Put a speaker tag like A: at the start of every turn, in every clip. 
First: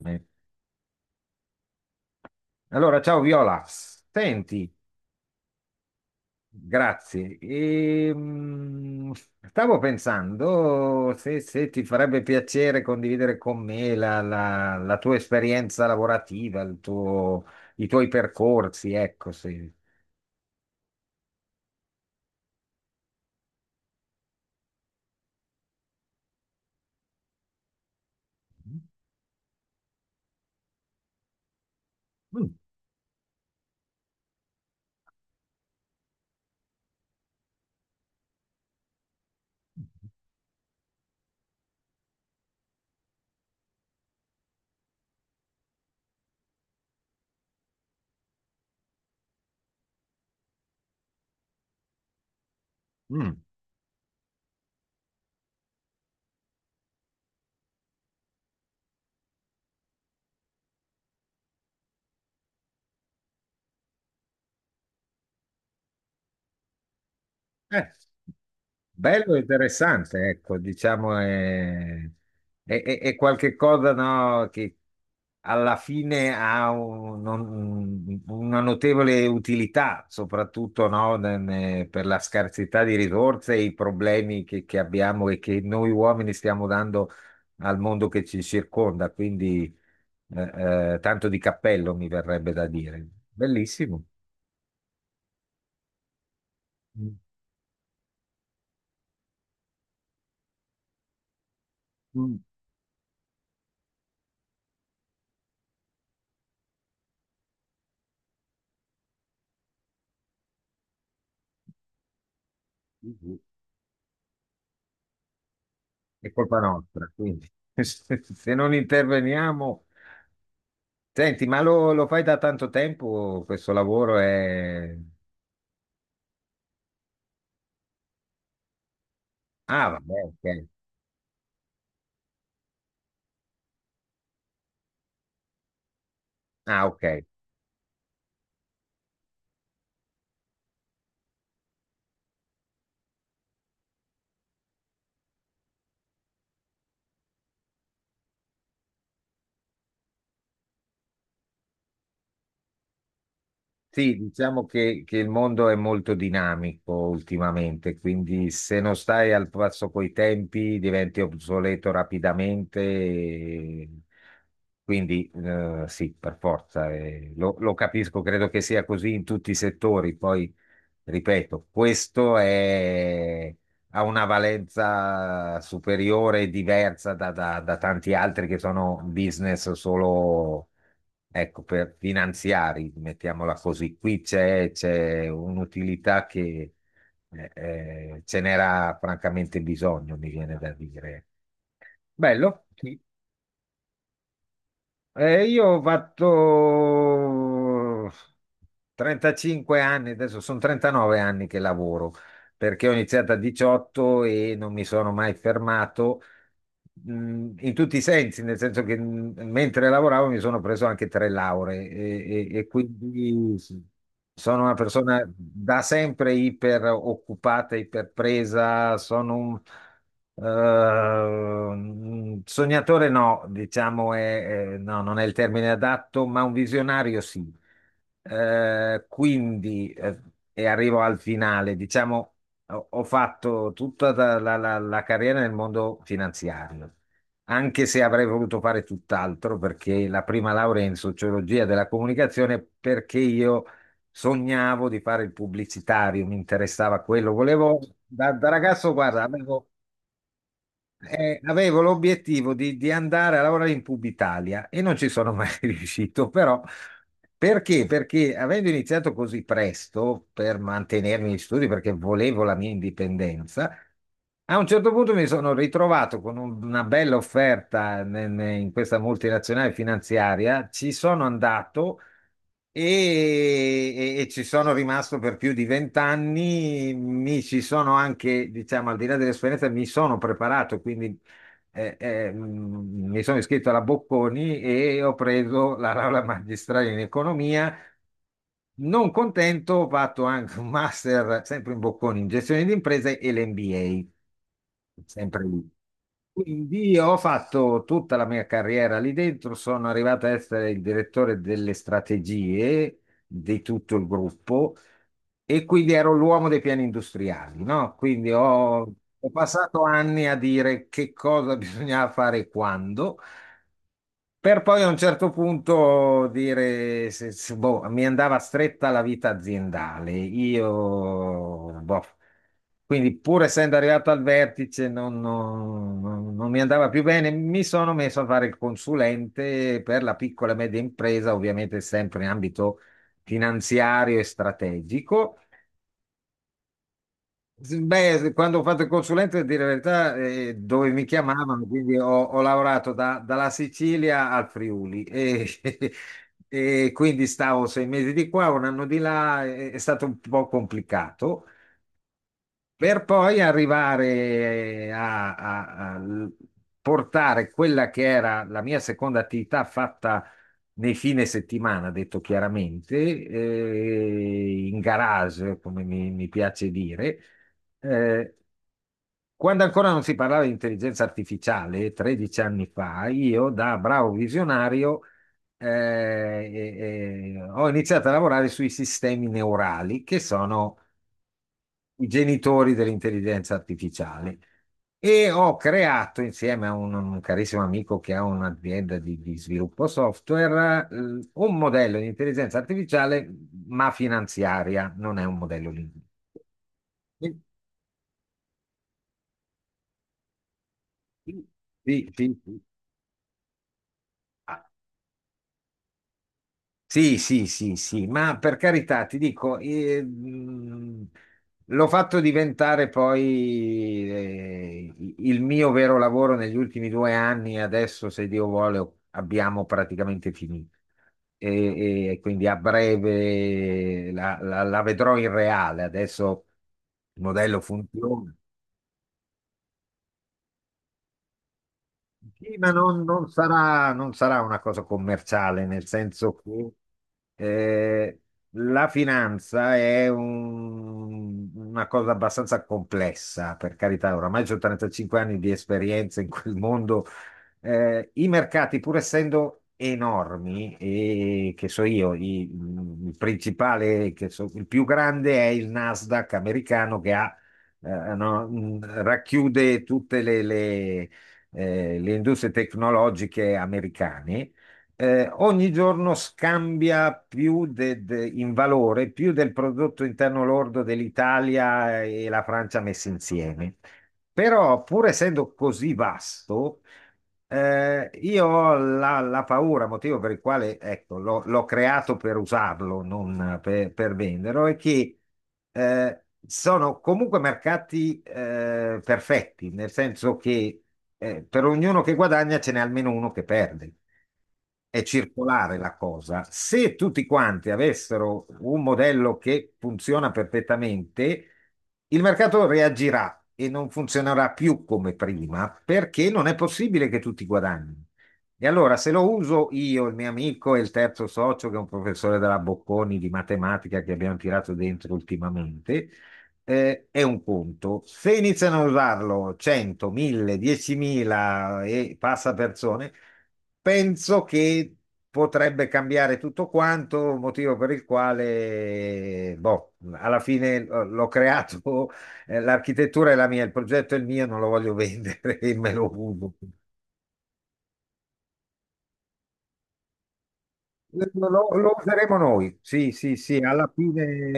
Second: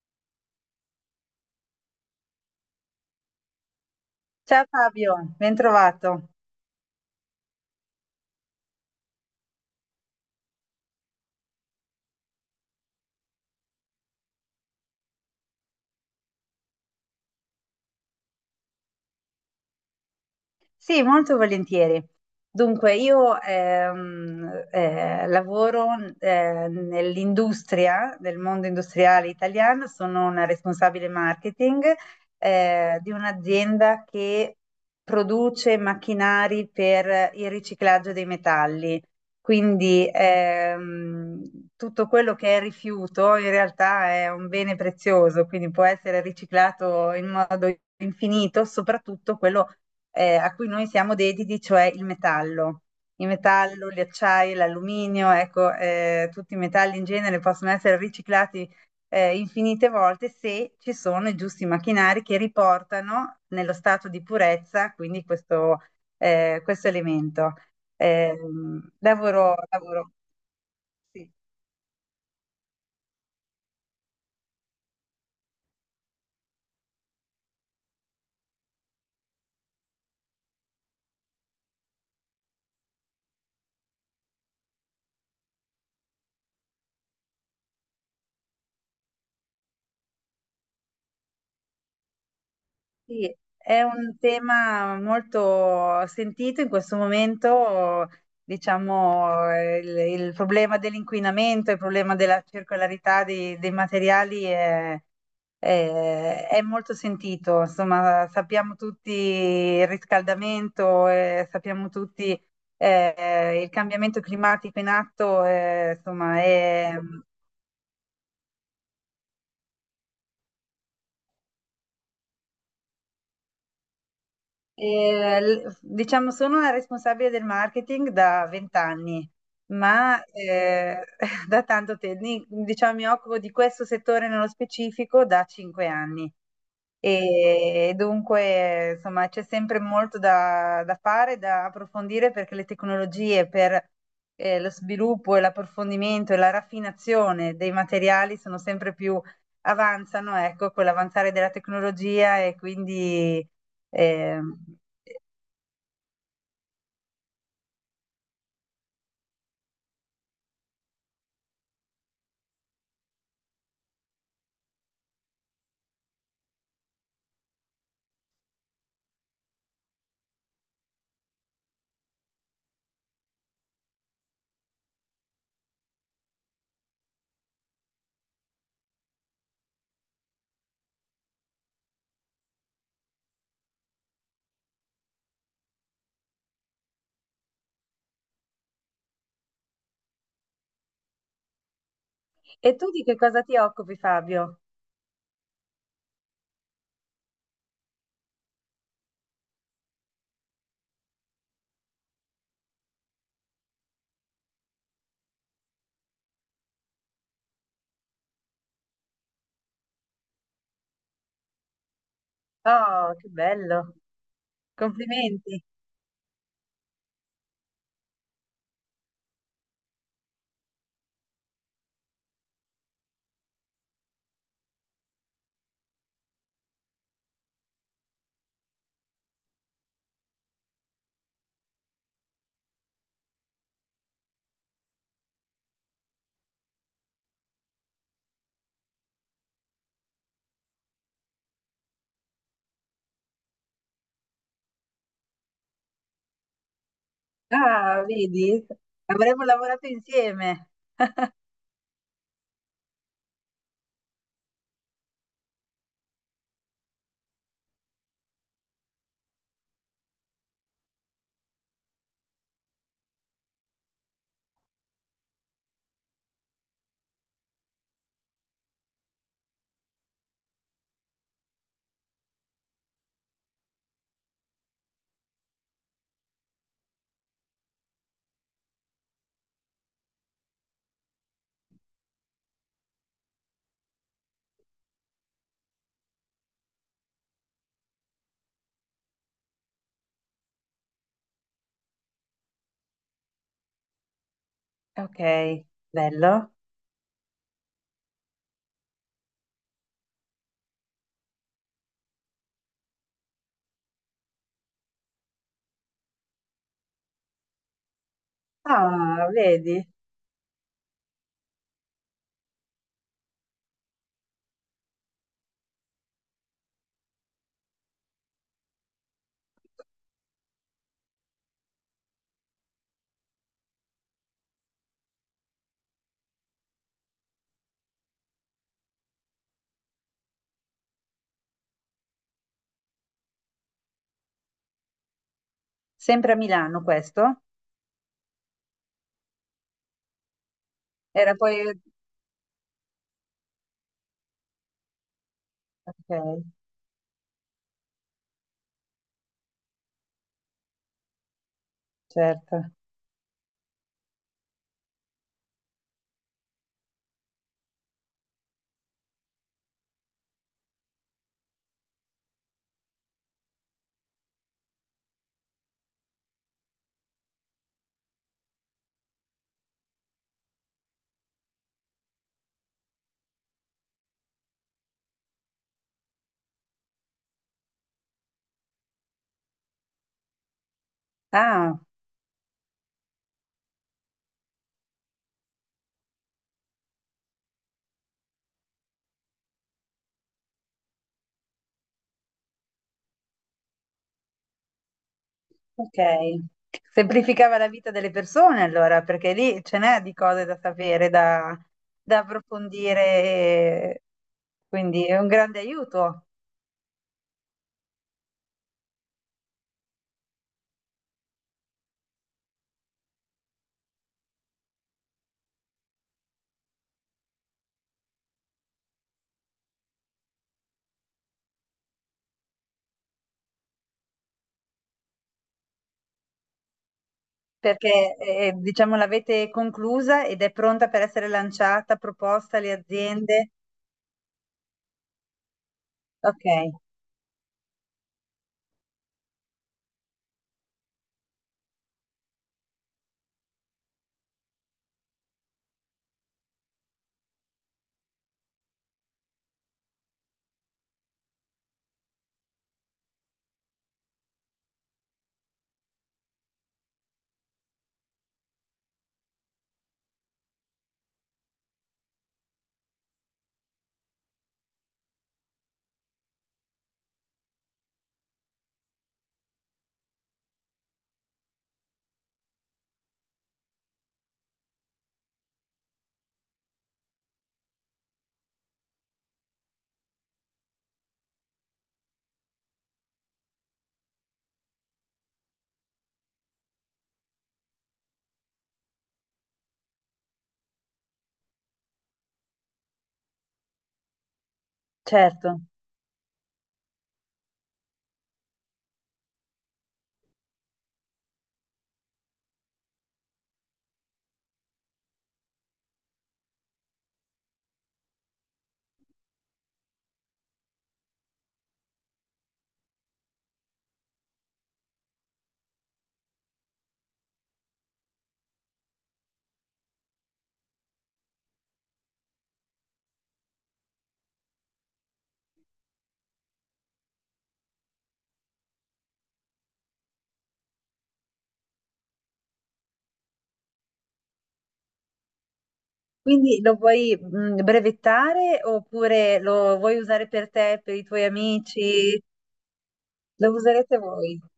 A: Beh. Allora, ciao Viola,
B: Ciao
A: senti,
B: Fabio, ben trovato.
A: grazie. Stavo pensando se ti farebbe piacere condividere con me la tua esperienza lavorativa, i tuoi percorsi, ecco, se.
B: Sì, molto volentieri. Dunque, io lavoro nell'industria, nel mondo industriale italiano, sono una responsabile marketing
A: Mm.
B: di un'azienda che produce macchinari per il riciclaggio dei metalli. Quindi tutto quello che è rifiuto in realtà è un bene prezioso, quindi può essere riciclato in modo infinito, soprattutto quello a cui noi siamo dediti, cioè il metallo. Il
A: Mm.
B: metallo, gli acciai, l'alluminio, ecco, tutti i metalli in genere possono essere riciclati infinite volte se ci sono i giusti macchinari che riportano nello stato di purezza, quindi questo elemento.
A: Eh,
B: Eh,
A: bello e
B: lavoro, lavoro,
A: interessante, ecco, diciamo
B: sì.
A: è qualche cosa, no, che alla fine ha una notevole utilità, soprattutto, no, per la scarsità di risorse e i problemi che abbiamo e che noi uomini stiamo dando al mondo che ci circonda. Quindi tanto di cappello mi verrebbe da dire.
B: Sì, è
A: Bellissimo.
B: un tema molto sentito in questo
A: Mm.
B: momento, diciamo, il problema dell'inquinamento, il problema della circolarità dei materiali è, è molto sentito. Insomma, sappiamo tutti il riscaldamento, sappiamo tutti
A: Mm.
B: il cambiamento climatico in atto,
A: È
B: insomma.
A: colpa nostra, quindi se non interveniamo. Senti, ma lo fai da tanto tempo questo lavoro?
B: Diciamo, sono una responsabile del marketing da 20 anni,
A: Ah, vabbè,
B: ma
A: ok.
B: da tanto tempo, diciamo, mi occupo di questo settore nello specifico da 5 anni.
A: Ah, ok.
B: E dunque, insomma, c'è sempre molto da fare, da approfondire perché le tecnologie per lo sviluppo e l'approfondimento e la raffinazione dei materiali sono sempre più avanzano, ecco, con l'avanzare della tecnologia e quindi...
A: Sì, diciamo
B: ehm,
A: che il mondo è molto dinamico ultimamente, quindi se non stai al passo coi tempi diventi obsoleto rapidamente. Quindi sì, per forza, lo capisco, credo che sia così in tutti i settori. Poi, ripeto, ha una valenza superiore e diversa da da tanti altri che sono business solo, ecco, per finanziari, mettiamola così, qui c'è un'utilità che ce n'era francamente bisogno, mi viene da dire. Bello.
B: E tu
A: Sì.
B: di che cosa ti occupi, Fabio?
A: Io ho fatto 35 anni, adesso sono 39 anni che lavoro, perché ho iniziato a 18 e non mi sono mai fermato, in tutti i sensi, nel senso che, mentre lavoravo mi sono preso anche tre lauree e
B: Oh, che
A: quindi
B: bello!
A: sono una persona
B: Complimenti!
A: da sempre iper occupata, iper presa, sono un sognatore, no, diciamo, no, non è il termine adatto, ma un visionario, sì. Eh, quindi, eh, e arrivo al finale, diciamo, ho fatto tutta la carriera nel mondo finanziario, anche se avrei voluto fare tutt'altro, perché la prima laurea è in sociologia della comunicazione, perché io sognavo di fare il pubblicitario, mi interessava quello, volevo,
B: Ah,
A: da
B: vedi?
A: ragazzo, guarda,
B: Avremmo
A: avevo
B: lavorato insieme.
A: eh, avevo l'obiettivo di andare a lavorare in Pubitalia e non ci sono mai riuscito, però perché? Perché avendo iniziato così presto per mantenermi in studio, perché volevo la mia indipendenza, a un certo punto mi sono ritrovato con una bella offerta in questa multinazionale finanziaria, ci sono andato e, e ci sono rimasto per più di 20 anni, mi ci sono anche, diciamo, al di là dell'esperienza, mi sono preparato, quindi mi sono iscritto alla Bocconi e ho preso la laurea magistrale in economia. Non contento, ho fatto anche un master, sempre in Bocconi, in gestione di imprese e l'MBA,
B: Ok,
A: sempre lì.
B: bello.
A: Quindi ho fatto tutta la mia carriera lì dentro, sono arrivato a essere il direttore delle strategie di tutto il gruppo e quindi ero l'uomo dei piani industriali, no? Quindi ho,
B: Ah,
A: ho
B: vedi?
A: passato anni a dire che cosa bisognava fare e quando, per poi a un certo punto dire, boh, mi andava stretta la vita aziendale. Io, boh, quindi pur essendo arrivato al vertice, non mi andava più bene. Mi sono messo a fare il consulente per la piccola e media impresa, ovviamente sempre in ambito finanziario e strategico.
B: Sempre a Milano questo?
A: Beh, quando ho fatto il consulente, a dire la verità, dove mi
B: Era
A: chiamavano,
B: poi...
A: quindi ho lavorato dalla Sicilia al Friuli, e,
B: Ok,
A: e quindi stavo 6 mesi di qua, un anno di là, è stato un po' complicato,
B: certo.
A: per poi arrivare, eh, a, a- a l- portare quella che era la mia seconda attività fatta nei fine settimana, detto chiaramente, in garage, come mi piace dire, eh, quando ancora non si parlava di intelligenza artificiale, 13 anni fa, io da bravo visionario ho iniziato a lavorare sui sistemi neurali, che sono
B: Ah,
A: i genitori dell'intelligenza artificiale. E ho creato insieme a un carissimo amico che ha un'azienda di sviluppo software, un modello di intelligenza artificiale, ma finanziaria, non è un modello
B: ok.
A: linguistico. Sì,
B: Semplificava la vita delle persone allora, perché lì ce n'è di cose da sapere,
A: sì,
B: da,
A: sì.
B: da
A: Sì, sì.
B: approfondire,
A: Ah,
B: quindi è un grande aiuto.
A: sì, sì, sì, sì, ma per carità, ti dico, l'ho fatto diventare poi, il mio vero lavoro negli ultimi 2 anni, adesso se Dio vuole abbiamo praticamente finito e quindi a breve la vedrò in reale, adesso il modello
B: Perché,
A: funziona.
B: diciamo, l'avete conclusa ed è pronta per essere lanciata,
A: Sì,
B: proposta
A: ma
B: alle aziende?
A: non sarà una cosa commerciale, nel senso
B: Ok,
A: che eh, la finanza è una cosa abbastanza complessa, per carità, oramai ho 35 anni di esperienza in quel mondo. I mercati, pur essendo enormi, e che so io, il principale, il più grande è il Nasdaq americano che ha no, racchiude tutte le industrie tecnologiche americane, ogni giorno scambia più in valore più del prodotto interno lordo dell'Italia e la Francia messi insieme. Però, pur essendo così vasto, io ho la paura, motivo per il quale, ecco, l'ho creato per usarlo, non per venderlo, è che sono comunque mercati, perfetti, nel senso che per ognuno che guadagna ce n'è almeno uno che perde. È
B: certo.
A: circolare la cosa. Se tutti quanti avessero un modello che funziona perfettamente, il mercato reagirà e non funzionerà più come prima perché non è possibile che tutti guadagnino. E allora, se lo uso io, il mio amico e il terzo socio, che è un professore della Bocconi di matematica che abbiamo tirato dentro ultimamente, è un conto. Se iniziano a usarlo 100, 1000, 10.000 e passa persone, penso che potrebbe cambiare tutto quanto, motivo per il quale, boh, alla fine l'ho creato, l'architettura è la mia, il progetto è il mio, non lo voglio vendere e me lo uso.
B: Quindi lo vuoi brevettare oppure lo vuoi usare per te, per i tuoi
A: Lo
B: amici?
A: useremo noi, sì, sì,
B: Lo
A: sì, alla
B: userete voi?
A: fine.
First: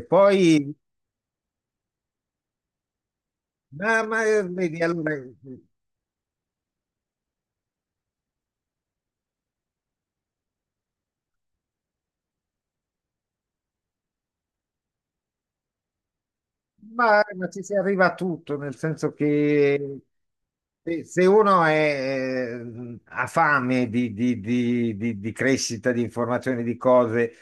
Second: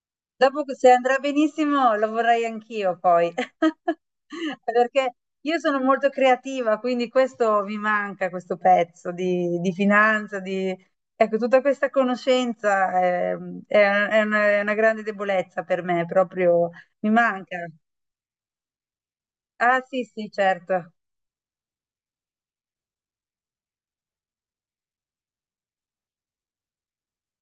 B: Dopo che se andrà benissimo lo vorrei anch'io poi,
A: Vedi, allora,
B: perché io sono molto creativa, quindi questo mi manca, questo pezzo di finanza, di... Ecco, tutta questa conoscenza è una grande debolezza per me, proprio mi
A: ma
B: manca.
A: ci si arriva a tutto, nel senso
B: Ah
A: che
B: sì, sì, certo.
A: se uno è, ha fame di crescita, di informazioni, di cose,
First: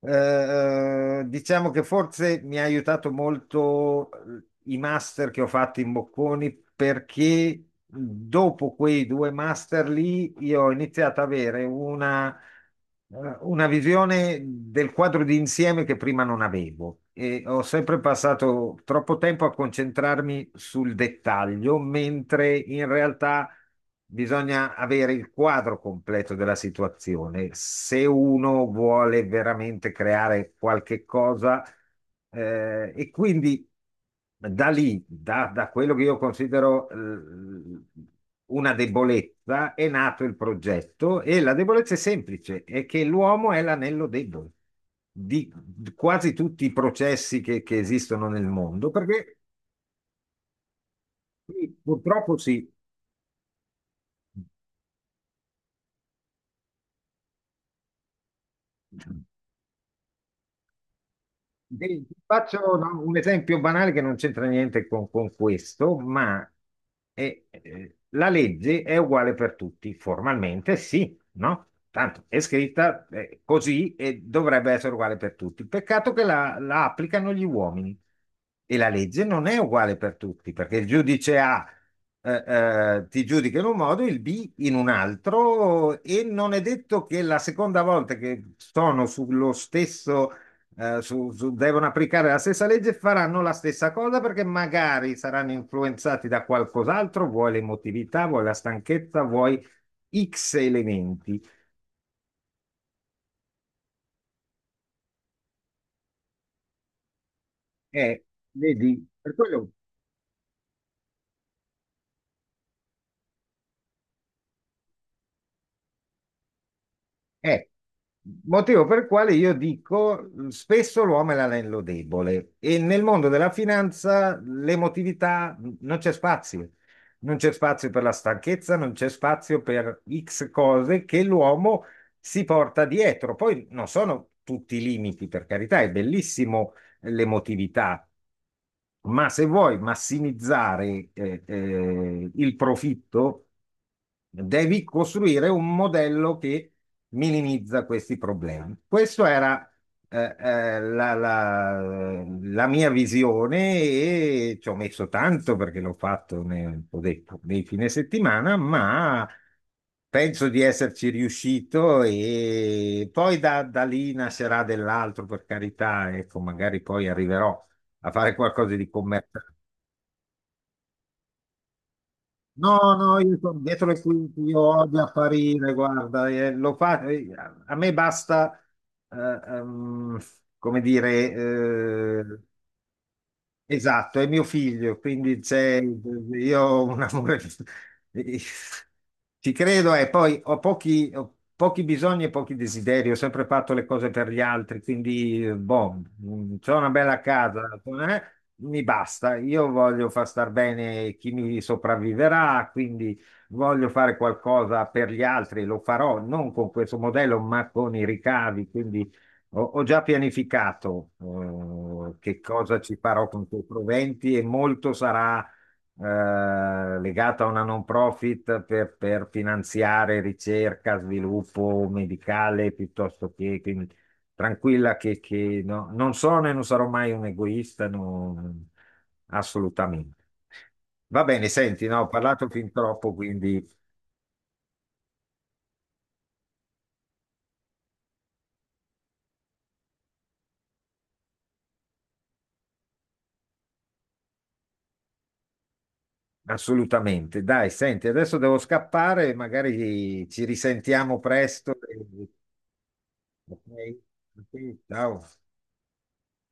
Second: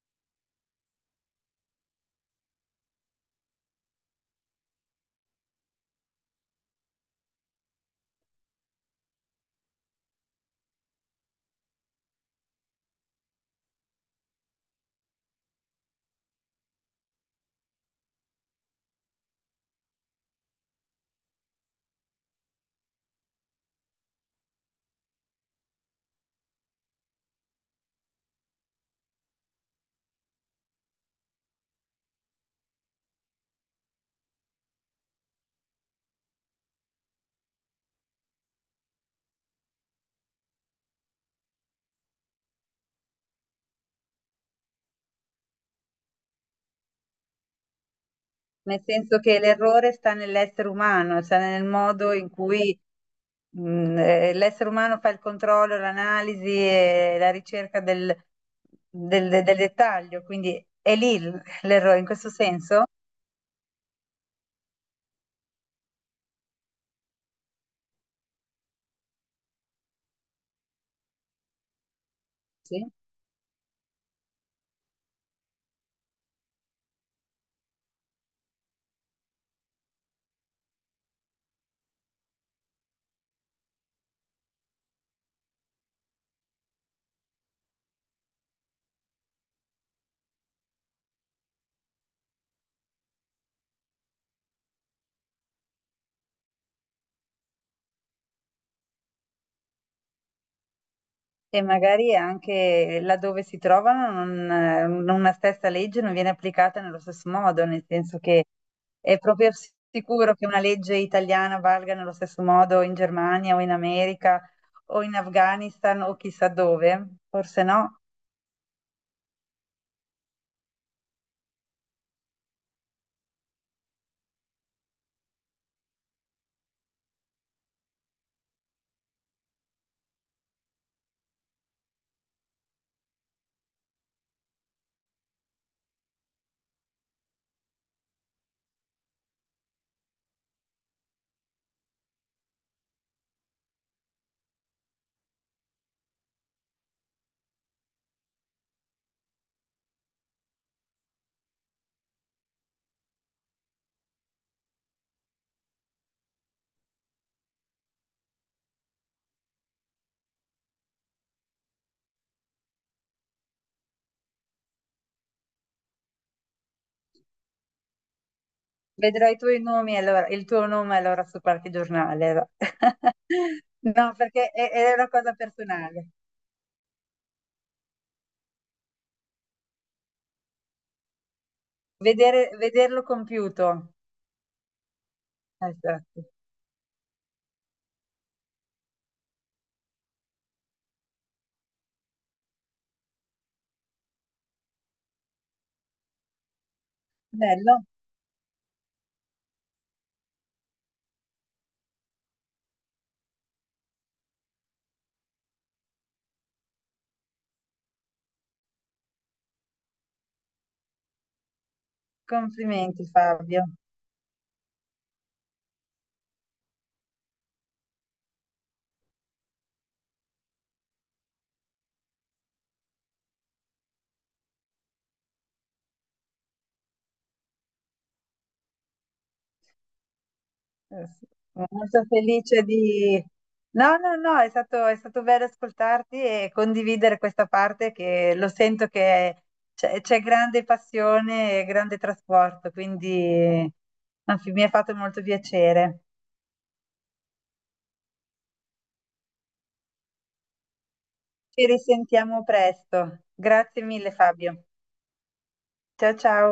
A: eh, diciamo che forse mi ha aiutato molto, i master che ho fatto in Bocconi perché dopo quei due master lì io ho iniziato ad avere, una visione del quadro di insieme che prima non avevo e ho sempre passato troppo tempo a concentrarmi sul dettaglio, mentre in realtà bisogna avere il quadro completo della situazione. Se uno vuole veramente creare qualche cosa, e quindi da lì, da quello che io considero, una debolezza, è nato il progetto e la debolezza è semplice, è che l'uomo è l'anello debole di quasi tutti i processi che esistono nel
B: Nel
A: mondo,
B: senso
A: perché
B: che l'errore sta nell'essere umano, sta nel
A: sì,
B: modo in
A: purtroppo sì.
B: cui l'essere umano fa il controllo, l'analisi e la ricerca del dettaglio, quindi è lì l'errore
A: Ti
B: in
A: ti
B: questo
A: faccio,
B: senso?
A: no, un esempio banale che non c'entra niente con, questo, ma la legge è uguale per tutti, formalmente sì, no? Tanto è
B: Sì.
A: scritta, così e dovrebbe essere uguale per tutti. Peccato che la applicano gli uomini e la legge non è uguale per tutti, perché il giudice A eh, ti giudica in un modo, il B in un altro e non è detto che la seconda volta che sono sullo stesso, devono applicare la stessa legge, faranno la stessa cosa perché magari saranno influenzati da qualcos'altro, vuoi l'emotività, vuoi la stanchezza, vuoi X elementi.
B: E magari anche laddove si trovano una stessa legge non viene applicata nello stesso modo, nel senso
A: Eh,
B: che
A: vedi,
B: è
A: per
B: proprio
A: quello
B: sicuro che una legge italiana valga nello stesso modo in Germania o in America o in Afghanistan o chissà dove, forse
A: Eh,
B: no.
A: motivo per il quale io dico, spesso l'uomo è l'anello debole e nel mondo della finanza l'emotività, non c'è spazio. Non c'è spazio per la stanchezza, non c'è spazio per X cose che l'uomo si porta dietro. Poi non sono tutti i limiti, per carità, è bellissimo, l'emotività, ma se vuoi massimizzare, il profitto devi costruire un modello che minimizza questi problemi. Questa era, eh, eh, la, la- la mia visione e ci ho messo tanto perché l'ho fatto, ho detto, nei fine settimana, ma penso di esserci riuscito e poi da, da, lì nascerà dell'altro, per carità, ecco, magari poi arriverò a fare qualcosa di
B: Vedrò i
A: commerciale.
B: tuoi nomi allora, il tuo nome allora su qualche giornale.
A: No, no, io sono dietro le
B: No,
A: quinte,
B: perché
A: io
B: è
A: odio
B: una cosa
A: apparire,
B: personale.
A: guarda, lo fa, a me basta, eh, ehm, come dire,
B: Vederlo compiuto.
A: esatto, è mio figlio, quindi
B: Esatto.
A: io ho un amore, ci credo e poi ho pochi bisogni e pochi desideri, ho sempre fatto le cose per gli altri, quindi boh, c'ho una bella casa,
B: Bello.
A: eh, mi basta, io voglio far star bene chi mi sopravviverà, quindi voglio fare qualcosa per gli altri, lo farò non con questo modello ma con i ricavi, quindi ho già pianificato, che cosa ci
B: Complimenti
A: farò con quei
B: Fabio.
A: proventi e molto sarà, legato a una non profit per, finanziare ricerca, sviluppo medicale piuttosto che quindi tranquilla che non sono e non sarò mai un egoista, no, assolutamente.
B: Eh
A: Va
B: sì,
A: bene,
B: sono
A: senti, no,
B: molto
A: ho parlato
B: felice
A: fin troppo,
B: di...
A: quindi.
B: No, no, no, è stato bello ascoltarti e condividere questa parte che lo sento che c'è grande passione e grande trasporto, quindi anzi, mi ha fatto molto piacere.
A: Assolutamente. Dai, senti, adesso devo scappare, magari ci risentiamo
B: Ci
A: presto.
B: risentiamo presto.
A: Ok?
B: Grazie mille,
A: Ok,
B: Fabio.
A: ciao.
B: Ciao, ciao.